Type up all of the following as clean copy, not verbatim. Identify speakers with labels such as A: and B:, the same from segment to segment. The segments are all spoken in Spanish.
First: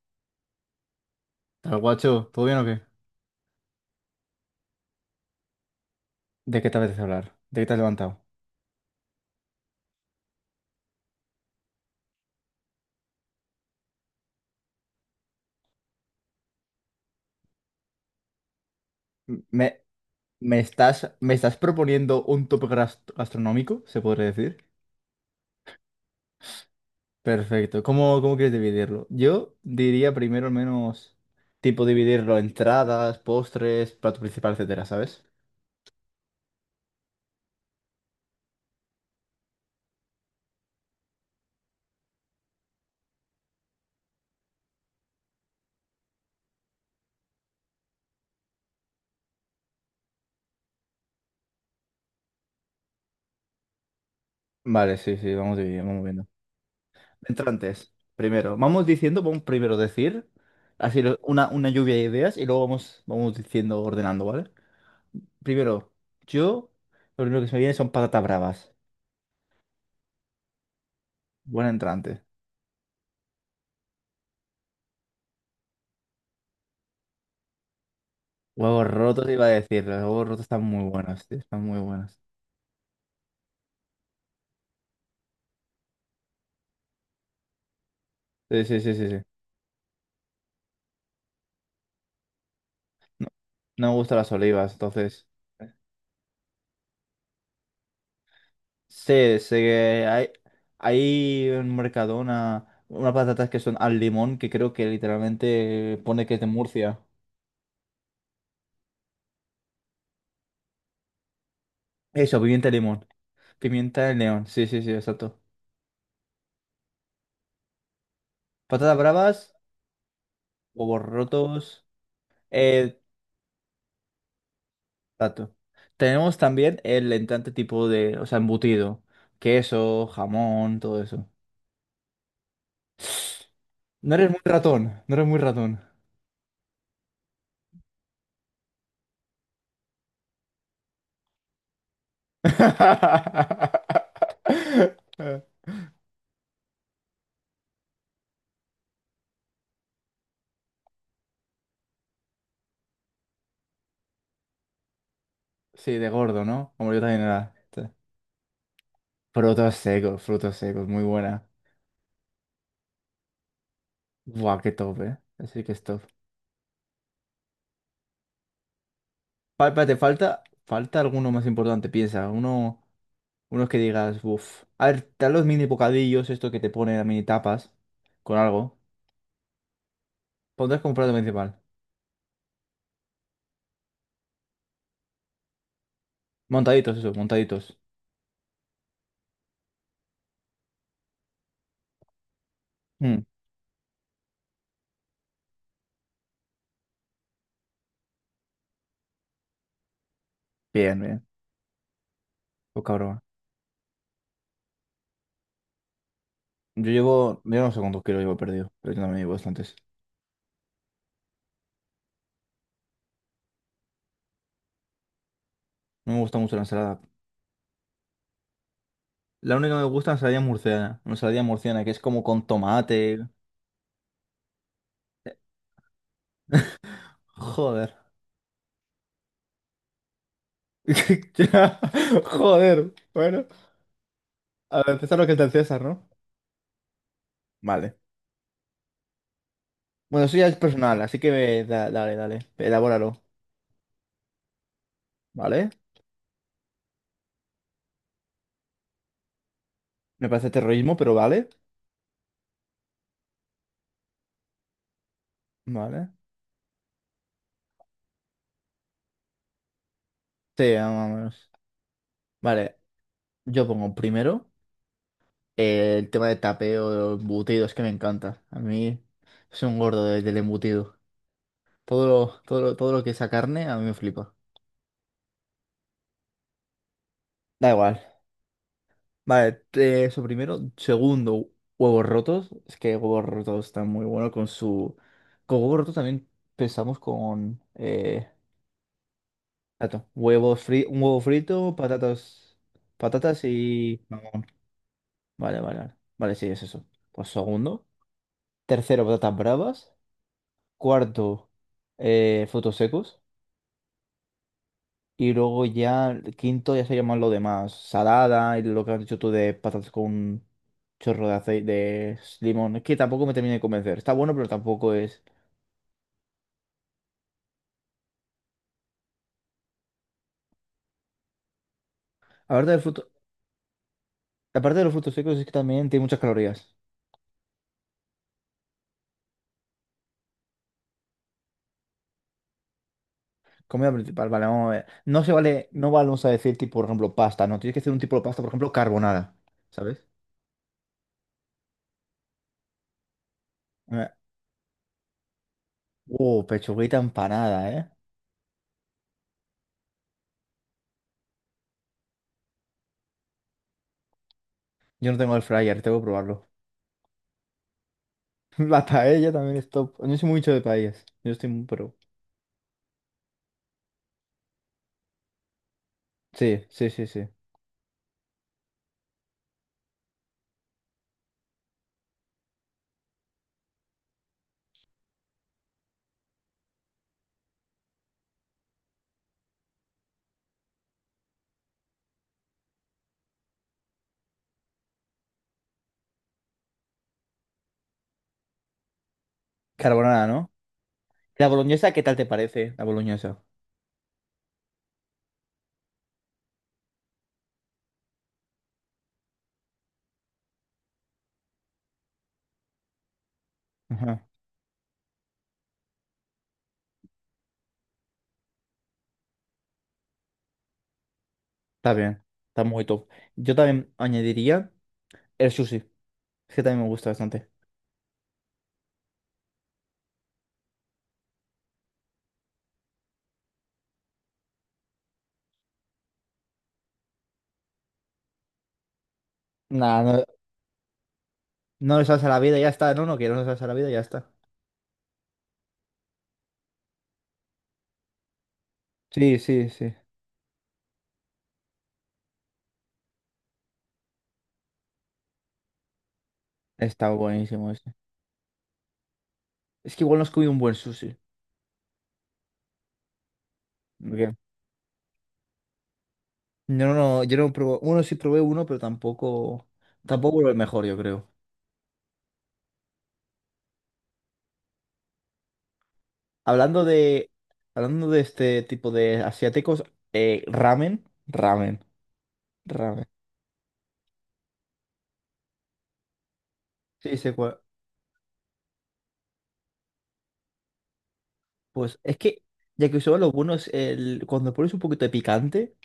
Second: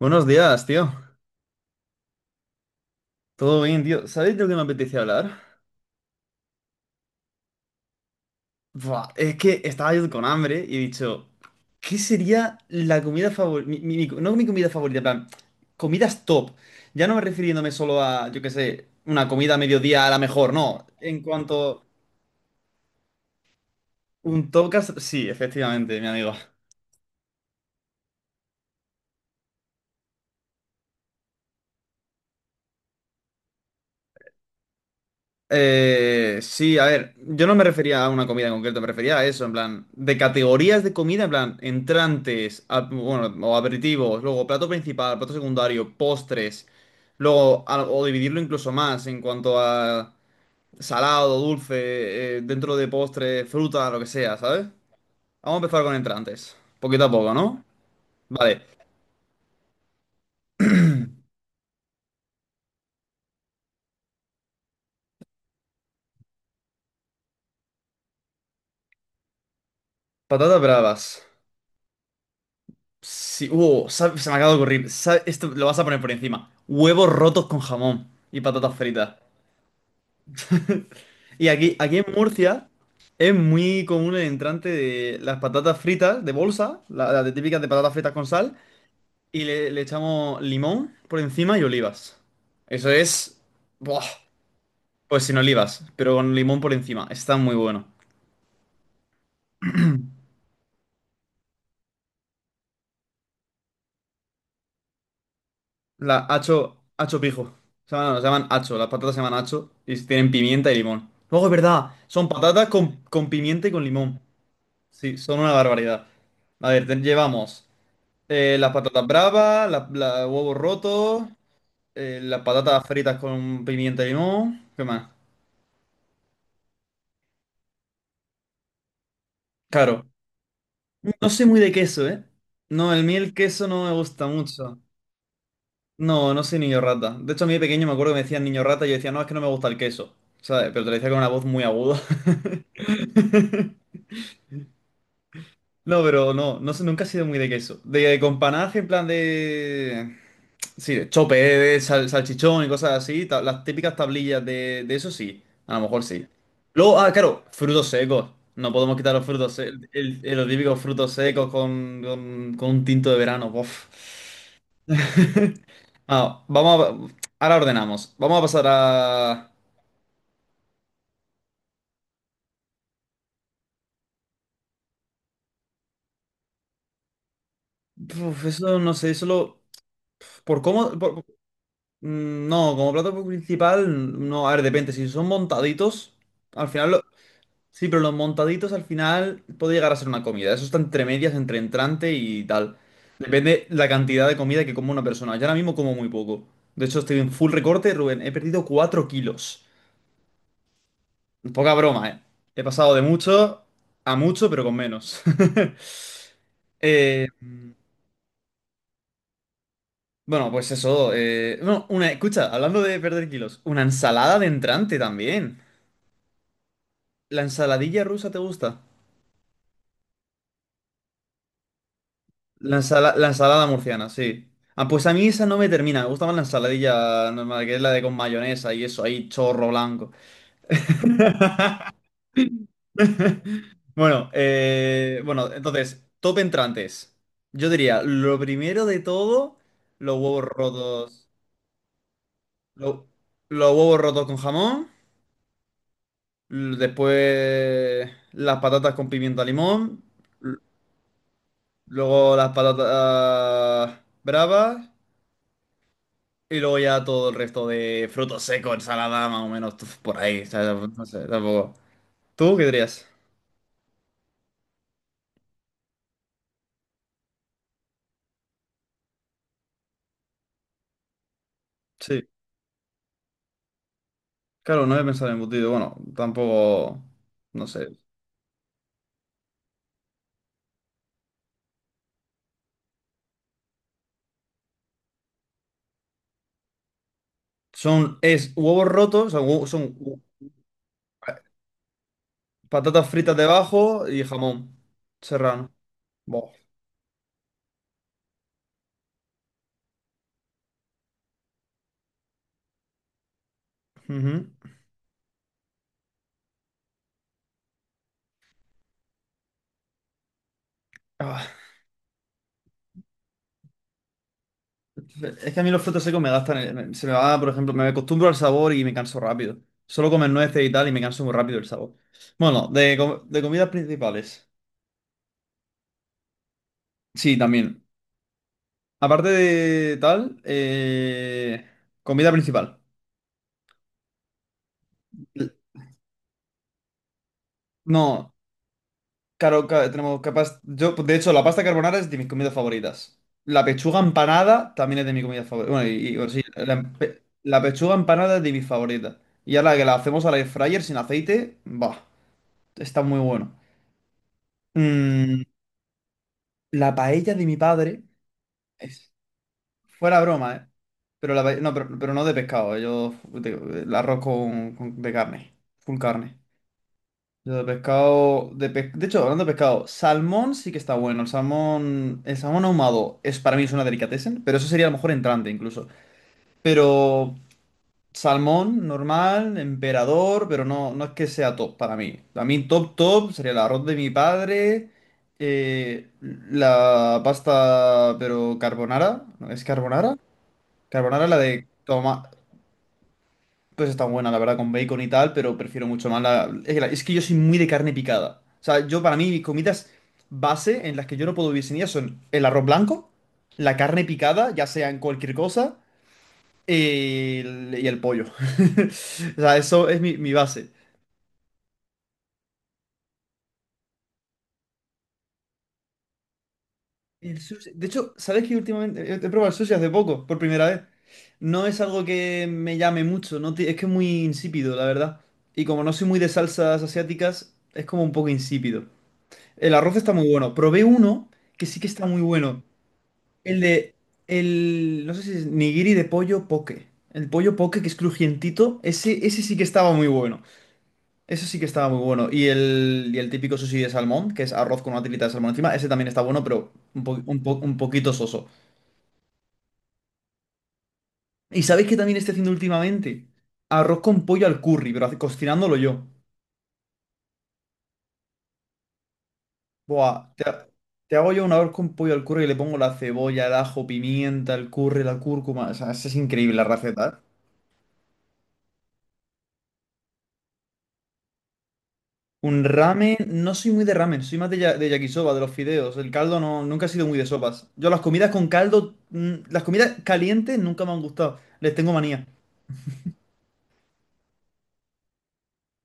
A: Buenos días, tío.
B: Tal guacho, ¿todo bien o qué?
A: Todo bien, tío. ¿Sabéis de lo que me apetecía hablar?
B: ¿De qué te apetece hablar? ¿De qué te has levantado?
A: Buah, es que estaba yo con hambre y he dicho, ¿qué sería la comida favorita? No mi comida favorita, en plan, comidas top. Ya no me refiriéndome solo a, yo qué sé, una
B: M-
A: comida a
B: ¿Me,
A: mediodía a la mejor,
B: me
A: no.
B: estás,
A: En
B: me estás
A: cuanto
B: proponiendo un gastronómico, se podría
A: un
B: decir?
A: top, sí, efectivamente, mi amigo.
B: Perfecto. ¿Cómo quieres dividirlo? Yo diría primero al menos tipo dividirlo entradas, postres, plato principal, etcétera, ¿sabes?
A: Sí, a ver, yo no me refería a una comida en concreto, me refería a eso, en plan, de categorías de comida, en plan, entrantes, bueno, o aperitivos, luego plato principal, plato secundario, postres, luego, o dividirlo incluso más en cuanto a salado, dulce, dentro de postre, fruta, lo que sea, ¿sabes?
B: Vale, sí, sí, vamos
A: Vamos a empezar
B: dividiendo,
A: con
B: vamos viendo.
A: entrantes, poquito a poco, ¿no?
B: Entrantes, primero.
A: Vale,
B: Vamos diciendo, vamos primero decir, una lluvia de ideas y luego vamos, vamos diciendo, ordenando, ¿vale? Primero, yo, lo primero que se me viene son patatas bravas.
A: patatas bravas.
B: Buen entrante.
A: Sí, se me acaba de ocurrir. Esto lo vas a poner por encima. Huevos rotos con jamón y patatas
B: Huevos
A: fritas.
B: rotos iba a decir. Los huevos rotos están muy buenos, tío.
A: Y
B: Están
A: aquí,
B: muy
A: aquí en
B: buenos.
A: Murcia es muy común el entrante de las patatas fritas de bolsa, las de típicas de patatas fritas con sal,
B: Sí, sí, sí, sí, sí.
A: y le echamos limón por encima y olivas. Eso
B: No,
A: es...
B: no me
A: Buah,
B: gustan las olivas,
A: pues
B: entonces.
A: sin olivas, pero con limón por encima. Está muy bueno.
B: Sí, sé que hay en Mercadona unas patatas que son al limón, que creo que literalmente
A: La
B: pone que es de
A: hacho,
B: Murcia.
A: hacho pijo. Se llaman hacho, las patatas se llaman hacho y tienen pimienta y limón. Luego es verdad, son
B: Eso,
A: patatas
B: pimienta de limón.
A: con pimienta y con
B: Pimienta de
A: limón.
B: león. Sí, sí, sí,
A: Sí,
B: exacto.
A: son una barbaridad. A ver, llevamos las
B: Patatas
A: patatas
B: bravas,
A: bravas, huevos
B: huevos
A: rotos,
B: rotos.
A: las patatas
B: Eh,
A: fritas con pimienta y limón. ¿Qué más?
B: exacto. Tenemos también el entrante tipo de, o sea, embutido.
A: Claro.
B: Queso, jamón, todo eso.
A: No sé muy de queso, ¿eh? No, el miel queso no me
B: No
A: gusta
B: eres muy
A: mucho.
B: ratón, no eres muy ratón.
A: No, no soy niño rata. De hecho, a mí de pequeño me acuerdo que me decían niño rata y yo decía, no, es que no me gusta el queso. ¿Sabes? Pero te lo decía con una voz muy aguda. No, pero no, no sé, nunca he sido muy de queso. De, con panaje, en plan de. Sí, de chope, salchichón y cosas así. Las típicas tablillas de eso sí. A lo
B: Sí,
A: mejor
B: de
A: sí.
B: gordo, ¿no? Como
A: Luego,
B: yo
A: ah,
B: también
A: claro,
B: era. Sí.
A: frutos secos. No podemos quitar los frutos secos. Los
B: Frutos
A: típicos
B: secos, muy
A: frutos
B: buena.
A: secos con un tinto de verano. Bof.
B: Buah, qué top, ¿eh? Así que es top.
A: Ah, vamos a. Ahora ordenamos. Vamos a pasar a.
B: Espérate, falta, falta alguno más importante, piensa. Uno, unos que digas, uff. A ver, te dan los mini bocadillos, esto que te ponen a mini tapas, con
A: Uf,
B: algo.
A: eso no sé, solo. Por
B: Pondrás
A: cómo.
B: como plato principal.
A: No, como plato principal, no, a ver, depende. Si son montaditos, al final
B: Montaditos,
A: lo-
B: eso, montaditos.
A: sí, pero los montaditos al final puede llegar a ser una comida. Eso está entre medias, entre entrante y tal.
B: Mm,
A: Depende la cantidad de comida que coma una persona. Yo ahora mismo como muy poco. De hecho, estoy en full recorte, Rubén. He perdido 4 kilos.
B: Bien, bien.
A: Poca broma, ¿eh? He pasado
B: Poca
A: de
B: broma.
A: mucho a mucho, pero con menos.
B: Yo
A: Eh,
B: llevo, yo no sé cuántos kilos llevo perdido, pero yo también llevo bastantes.
A: bueno, pues eso. No, una, Escucha, hablando de perder kilos, una ensalada de entrante también.
B: No me gusta mucho la ensalada.
A: ¿La ensaladilla rusa te gusta?
B: La única que me gusta es la ensalada murciana. Una ensalada murciana que es como con tomate.
A: La ensalada murciana, sí. Ah, pues a mí esa no me termina. Me gusta más la ensaladilla normal, que es la
B: Joder.
A: de con mayonesa y eso, ahí chorro blanco.
B: Ya, Joder. Bueno, a ver, César lo que es del
A: Bueno,
B: César,
A: entonces,
B: ¿no?
A: top entrantes. Yo
B: Vale.
A: diría, lo primero de todo, los
B: Bueno, eso
A: huevos
B: ya es personal, así
A: rotos.
B: que dale,
A: lo-
B: elabóralo.
A: los huevos rotos con jamón.
B: ¿Vale?
A: Después, las patatas con pimiento a limón.
B: Me parece
A: l-
B: terrorismo, pero vale.
A: Luego, las patatas bravas.
B: Vale.
A: Y luego ya todo el resto de frutos secos, ensalada, más o menos, tuf, por ahí,
B: Sí,
A: ¿sabes? No sé,
B: vámonos.
A: tampoco. ¿Tú qué
B: Vale,
A: dirías?
B: yo pongo primero el tema de tapeo, de embutidos, que me encanta. A mí soy un gordo del embutido. Todo
A: Sí,
B: lo, todo lo- todo lo que sea carne a mí me flipa.
A: claro, no he pensado en embutido. Bueno, tampoco, no
B: Da
A: sé.
B: igual. Vale, eso primero. Segundo, huevos rotos. Es que huevos rotos están muy buenos con su... Con huevos rotos también pensamos con...
A: Son, es huevos rotos, son, hue- son
B: Tanto,
A: hu-
B: un huevo frito, patatas...
A: Patatas fritas
B: Patatas y...
A: debajo y
B: mamón.
A: jamón
B: Vale,
A: serrano.
B: vale, vale. Vale, sí,
A: Buah.
B: es eso. Pues segundo. Tercero, patatas bravas. Cuarto, frutos secos.
A: Ujú.
B: Y luego ya, el quinto ya se llaman lo demás. Salada y lo que has dicho tú de patatas con un chorro de
A: Ah,
B: aceite, de limón. Es que tampoco me termina de convencer. Está bueno, pero tampoco es.
A: es que a mí los frutos secos me gastan, se me va, por ejemplo, me acostumbro al sabor y me canso rápido. Solo comer nueces y tal y me canso muy rápido el sabor. Bueno,
B: Aparte del fruto,
A: de comidas principales.
B: aparte de los frutos secos es que también tiene muchas calorías.
A: Sí, también. Aparte de tal, comida principal.
B: Comida principal, vale, vamos a ver. No se vale, no vamos a decir tipo, por ejemplo, pasta, no. Tienes que hacer un tipo de
A: No,
B: pasta, por ejemplo, carbonara.
A: claro,
B: ¿Sabes?
A: tenemos capaz. Yo, de hecho, la pasta carbonara es de mis comidas favoritas. La pechuga
B: Eh,
A: empanada también es de mis comidas favoritas. Bueno, bueno, sí,
B: Pechuguita
A: la
B: empanada, ¿eh?
A: pechuga empanada es de mis favoritas. Y ahora que la hacemos al air fryer sin aceite, va, está muy bueno.
B: Yo no tengo
A: Mm,
B: el fryer, tengo que probarlo.
A: la paella de mi padre
B: La
A: es
B: paella también es top. No
A: fuera
B: soy mucho
A: broma,
B: de
A: ¿eh?
B: paellas. Yo
A: Pero,
B: estoy muy
A: no,
B: pro.
A: pero no de pescado, el arroz de carne, full carne.
B: Sí, sí, sí, sí.
A: Yo de pescado, de hecho, hablando de pescado, salmón sí que está bueno. El salmón ahumado es para mí es una delicatessen, pero eso sería a lo mejor entrante incluso. Pero salmón normal, emperador, pero no, no es que sea top para mí. A mí top top sería el arroz de mi padre, eh, la pasta, pero carbonara, ¿no? ¿Es carbonara?
B: Carbonara, ¿no?
A: Carbonara la
B: La
A: de
B: boloñesa, ¿qué tal te
A: tomate.
B: parece? La boloñesa.
A: Pues está buena, la verdad, con bacon y tal, pero prefiero mucho más la... Es que, es que yo soy muy de carne picada. O sea, yo para mí mis comidas base en las que yo no puedo vivir sin ellas son el arroz blanco, la carne
B: Ajá,
A: picada, ya sea en cualquier cosa, y el pollo. O sea, eso es mi base.
B: Está bien. Está muy top. Yo también añadiría el sushi. Es que también me gusta bastante.
A: De hecho, ¿sabes que últimamente he probado el sushi hace poco, por primera vez? No es algo que me llame mucho, no ti- es que es muy insípido, la verdad. Y como no soy muy de salsas asiáticas, es como un poco insípido. El arroz
B: Nada,
A: está
B: no,
A: muy bueno. Probé uno que sí que
B: no le
A: está muy
B: salsa a la vida,
A: bueno.
B: ya está. No, no quiero no
A: El
B: salsa a la vida,
A: de,
B: ya está.
A: el, no sé si es nigiri de pollo poke. El pollo poke que es crujientito,
B: Sí,
A: ese sí que
B: sí,
A: estaba
B: sí.
A: muy bueno. Eso sí que estaba muy bueno. Y el típico sushi de salmón, que es arroz con una tirita de salmón encima, ese también está bueno, pero
B: Está buenísimo
A: un
B: ese.
A: poquito soso.
B: Es que igual no has comido un buen sushi.
A: ¿Y sabéis que también estoy haciendo últimamente? Arroz
B: ¿Por
A: con
B: qué?
A: pollo al curry, pero cocinándolo yo.
B: No, no, no, yo no probé. Bueno, sí probé uno, pero tampoco.
A: Buah, te,
B: Tampoco el mejor, yo
A: Te
B: creo.
A: hago yo una vez con pollo al curry y le pongo la cebolla, el ajo, pimienta, el curry, la cúrcuma. O sea, esa es increíble la
B: Hablando
A: receta. ¿Eh?
B: de. Hablando de este tipo de asiáticos, ramen. Ramen.
A: Un
B: Ramen.
A: ramen, no soy muy de ramen, soy más de, de yakisoba, de los fideos. El caldo no, nunca he sido
B: Sí,
A: muy de
B: sé cuál.
A: sopas. Yo las comidas con caldo, las comidas calientes nunca me han gustado. Les tengo
B: Pues es
A: manía.
B: que yakisoba lo bueno es el, cuando pones un poquito de picante,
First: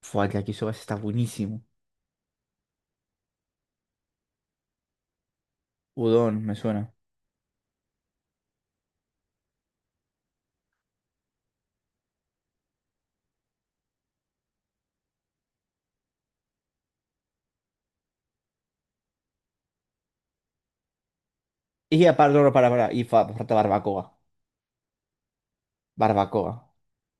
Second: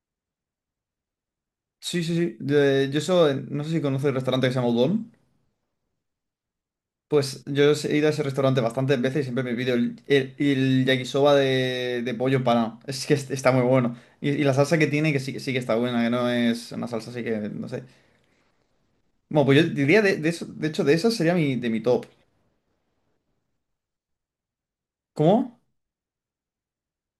B: fue el yakisoba está buenísimo.
A: Sí, sí, sí. No sé si conoces el restaurante que se llama Udon.
B: Udon, me suena.
A: Pues yo he ido a ese restaurante bastantes veces y siempre me pido el yakisoba de pollo empanado. Es que está muy bueno. Y la salsa que tiene, que sí que está buena, que no es una salsa así que, no sé. Bueno, pues yo diría de eso, de hecho, de esa sería mi, de mi top.
B: Y aparte, no, no, para, y falta barbacoa.
A: ¿Cómo?
B: Barbacoa.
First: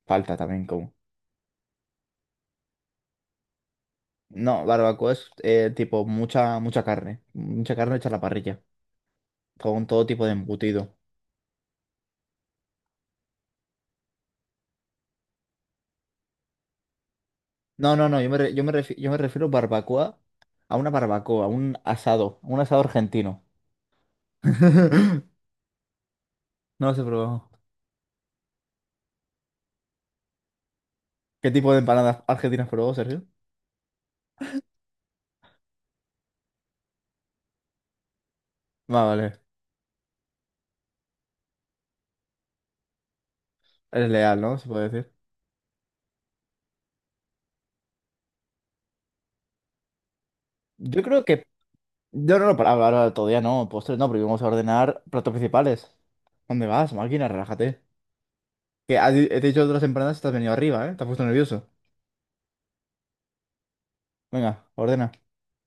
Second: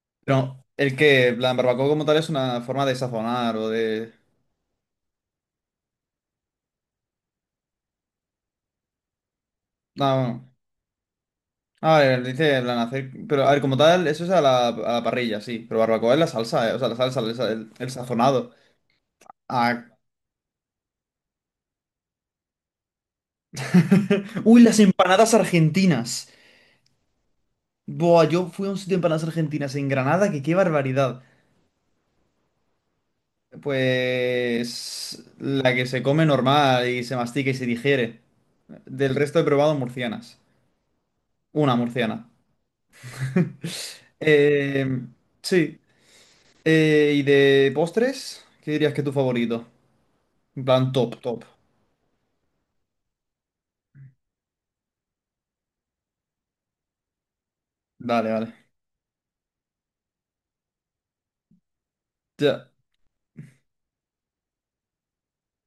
B: Falta
A: No,
B: también como.
A: el que, en plan, barbacoa como tal es una forma de sazonar o de...
B: No, barbacoa es tipo mucha, mucha carne. Mucha carne hecha a la parrilla. Con todo
A: No,
B: tipo de
A: no.
B: embutido.
A: A ver, dice, en plan, hacer... Pero, a ver, como tal, eso es a la parrilla, sí. Pero barbacoa es la salsa, O sea, la salsa, el
B: No, no, no, yo me,
A: sazonado.
B: re- yo me, refi- yo me refiero
A: Ah,
B: barbacoa a una barbacoa, a un asado argentino.
A: Uy, las empanadas argentinas.
B: No lo he probado.
A: Buah, yo fui a un sitio de empanadas argentinas en Granada, que qué barbaridad.
B: ¿Qué tipo de empanadas argentinas probó, Sergio?
A: Pues la que se come normal y se mastica y se digiere.
B: Ah,
A: Del resto
B: vale.
A: he probado murcianas. Una murciana.
B: Eres leal, ¿no? Se
A: Eh,
B: puede decir.
A: sí. ¿Y de postres? ¿Qué dirías que es tu favorito? En plan
B: Yo
A: top,
B: creo
A: top.
B: que. Yo no, no, para ahora ahora todavía no, postres no, porque vamos a ordenar platos principales. ¿Dónde vas, máquina? Relájate.
A: Vale, vale.
B: Que has di- he te dicho otras empanadas y te has venido arriba, ¿eh? Te has puesto nervioso.
A: Ya.
B: Venga, ordena.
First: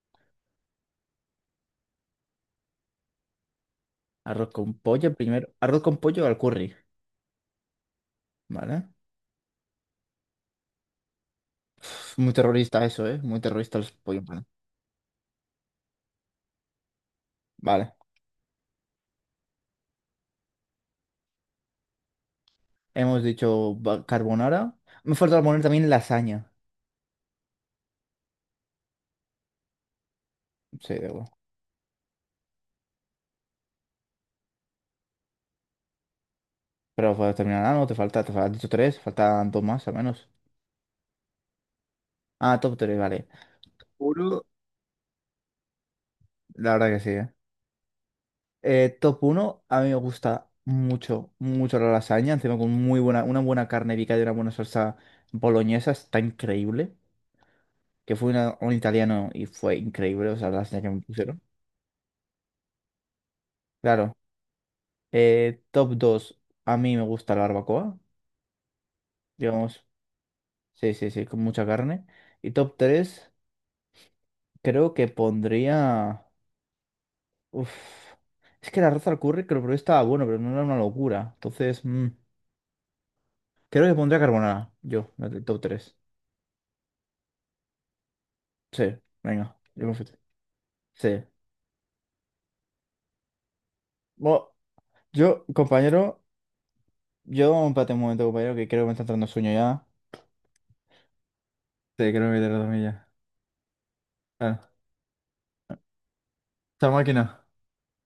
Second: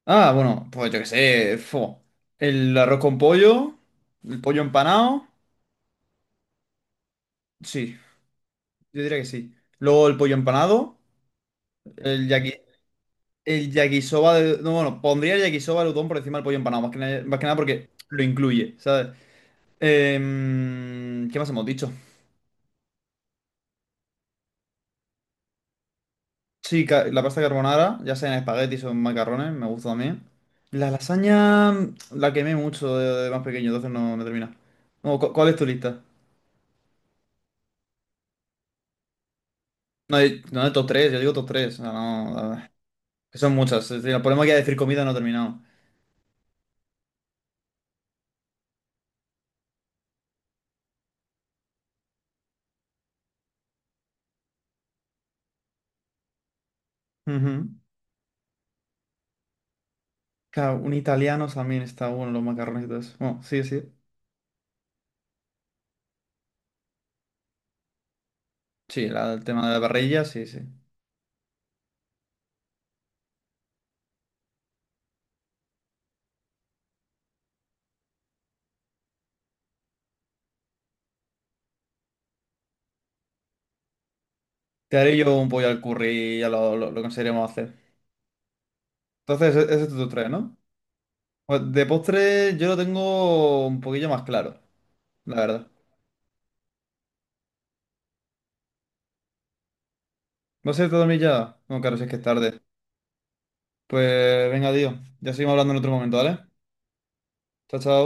A: Ah, bueno, pues yo qué sé. Fo. El arroz con pollo, el
B: Arroz
A: pollo
B: con pollo
A: empanado.
B: primero. Arroz con pollo al curry,
A: Sí,
B: ¿vale?
A: yo diría que sí. Luego el pollo empanado,
B: Uf,
A: el
B: muy
A: yaki,
B: terrorista eso, ¿eh? Muy
A: el
B: terrorista el pollo en
A: yakisoba
B: pan.
A: de... No, bueno, pondría el yakisoba de udon por encima del pollo empanado, más que nada porque
B: Vale.
A: lo incluye, ¿sabes? Em, ¿qué más hemos dicho?
B: Carbonara. Me falta poner también lasaña.
A: Sí, la pasta carbonara, ya sea en espaguetis o en macarrones, me gusta también. La
B: Sí, de acuerdo.
A: lasaña la quemé mucho de más pequeño, entonces no me termina. No, ¿cuál es tu lista?
B: Pero pues, terminará, ¿no? Te falta, has dicho tres, faltan dos más al
A: No,
B: menos.
A: no de top 3, yo digo top tres. O sea, no, a
B: Ah,
A: ver,
B: top tres, vale.
A: que son muchas. Es decir, el problema
B: Puro.
A: es que decir comida no he terminado.
B: La verdad que sí, ¿eh? Top uno a mí me gusta mucho, mucho la lasaña, encima con muy buena, una buena carne picada y una buena salsa boloñesa, está increíble.
A: Ujú.
B: Que fue un italiano y fue increíble, o sea, la
A: Claro,
B: lasaña que
A: un
B: me pusieron.
A: italiano también está bueno, los macarrones y todo eso. Bueno, sí, sí.
B: Claro. Top 2 a mí me gusta la barbacoa,
A: Sí, el tema de la
B: digamos,
A: parrilla, sí, sí.
B: sí, sí, sí, con mucha carne. Y top 3 creo que pondría... Uf, es que la arroz al curry creo que lo probé, estaba bueno, pero no era una locura. Entonces, creo que pondría carbonara,
A: Te
B: yo,
A: haré
B: en
A: yo
B: el
A: un
B: top
A: pollo al
B: tres.
A: curry y ya lo conseguiremos hacer.
B: Sí,
A: Entonces,
B: venga,
A: ese
B: yo
A: es
B: confío
A: tu
B: en ti.
A: tres, ¿no?
B: Sí.
A: Pues de postre yo lo tengo un poquillo más
B: Bueno,
A: claro, la
B: yo,
A: verdad.
B: compañero, yo empate un momento, compañero, que creo que me está entrando sueño ya.
A: ¿Vas a irte a dormir ya? No, claro, si
B: Sí,
A: es
B: creo
A: que es
B: que voy a
A: tarde.
B: dormir ya.
A: Pues
B: Bueno,
A: venga, tío. Ya seguimos hablando en otro momento, ¿vale?
B: chao máquina.
A: Chao, chao.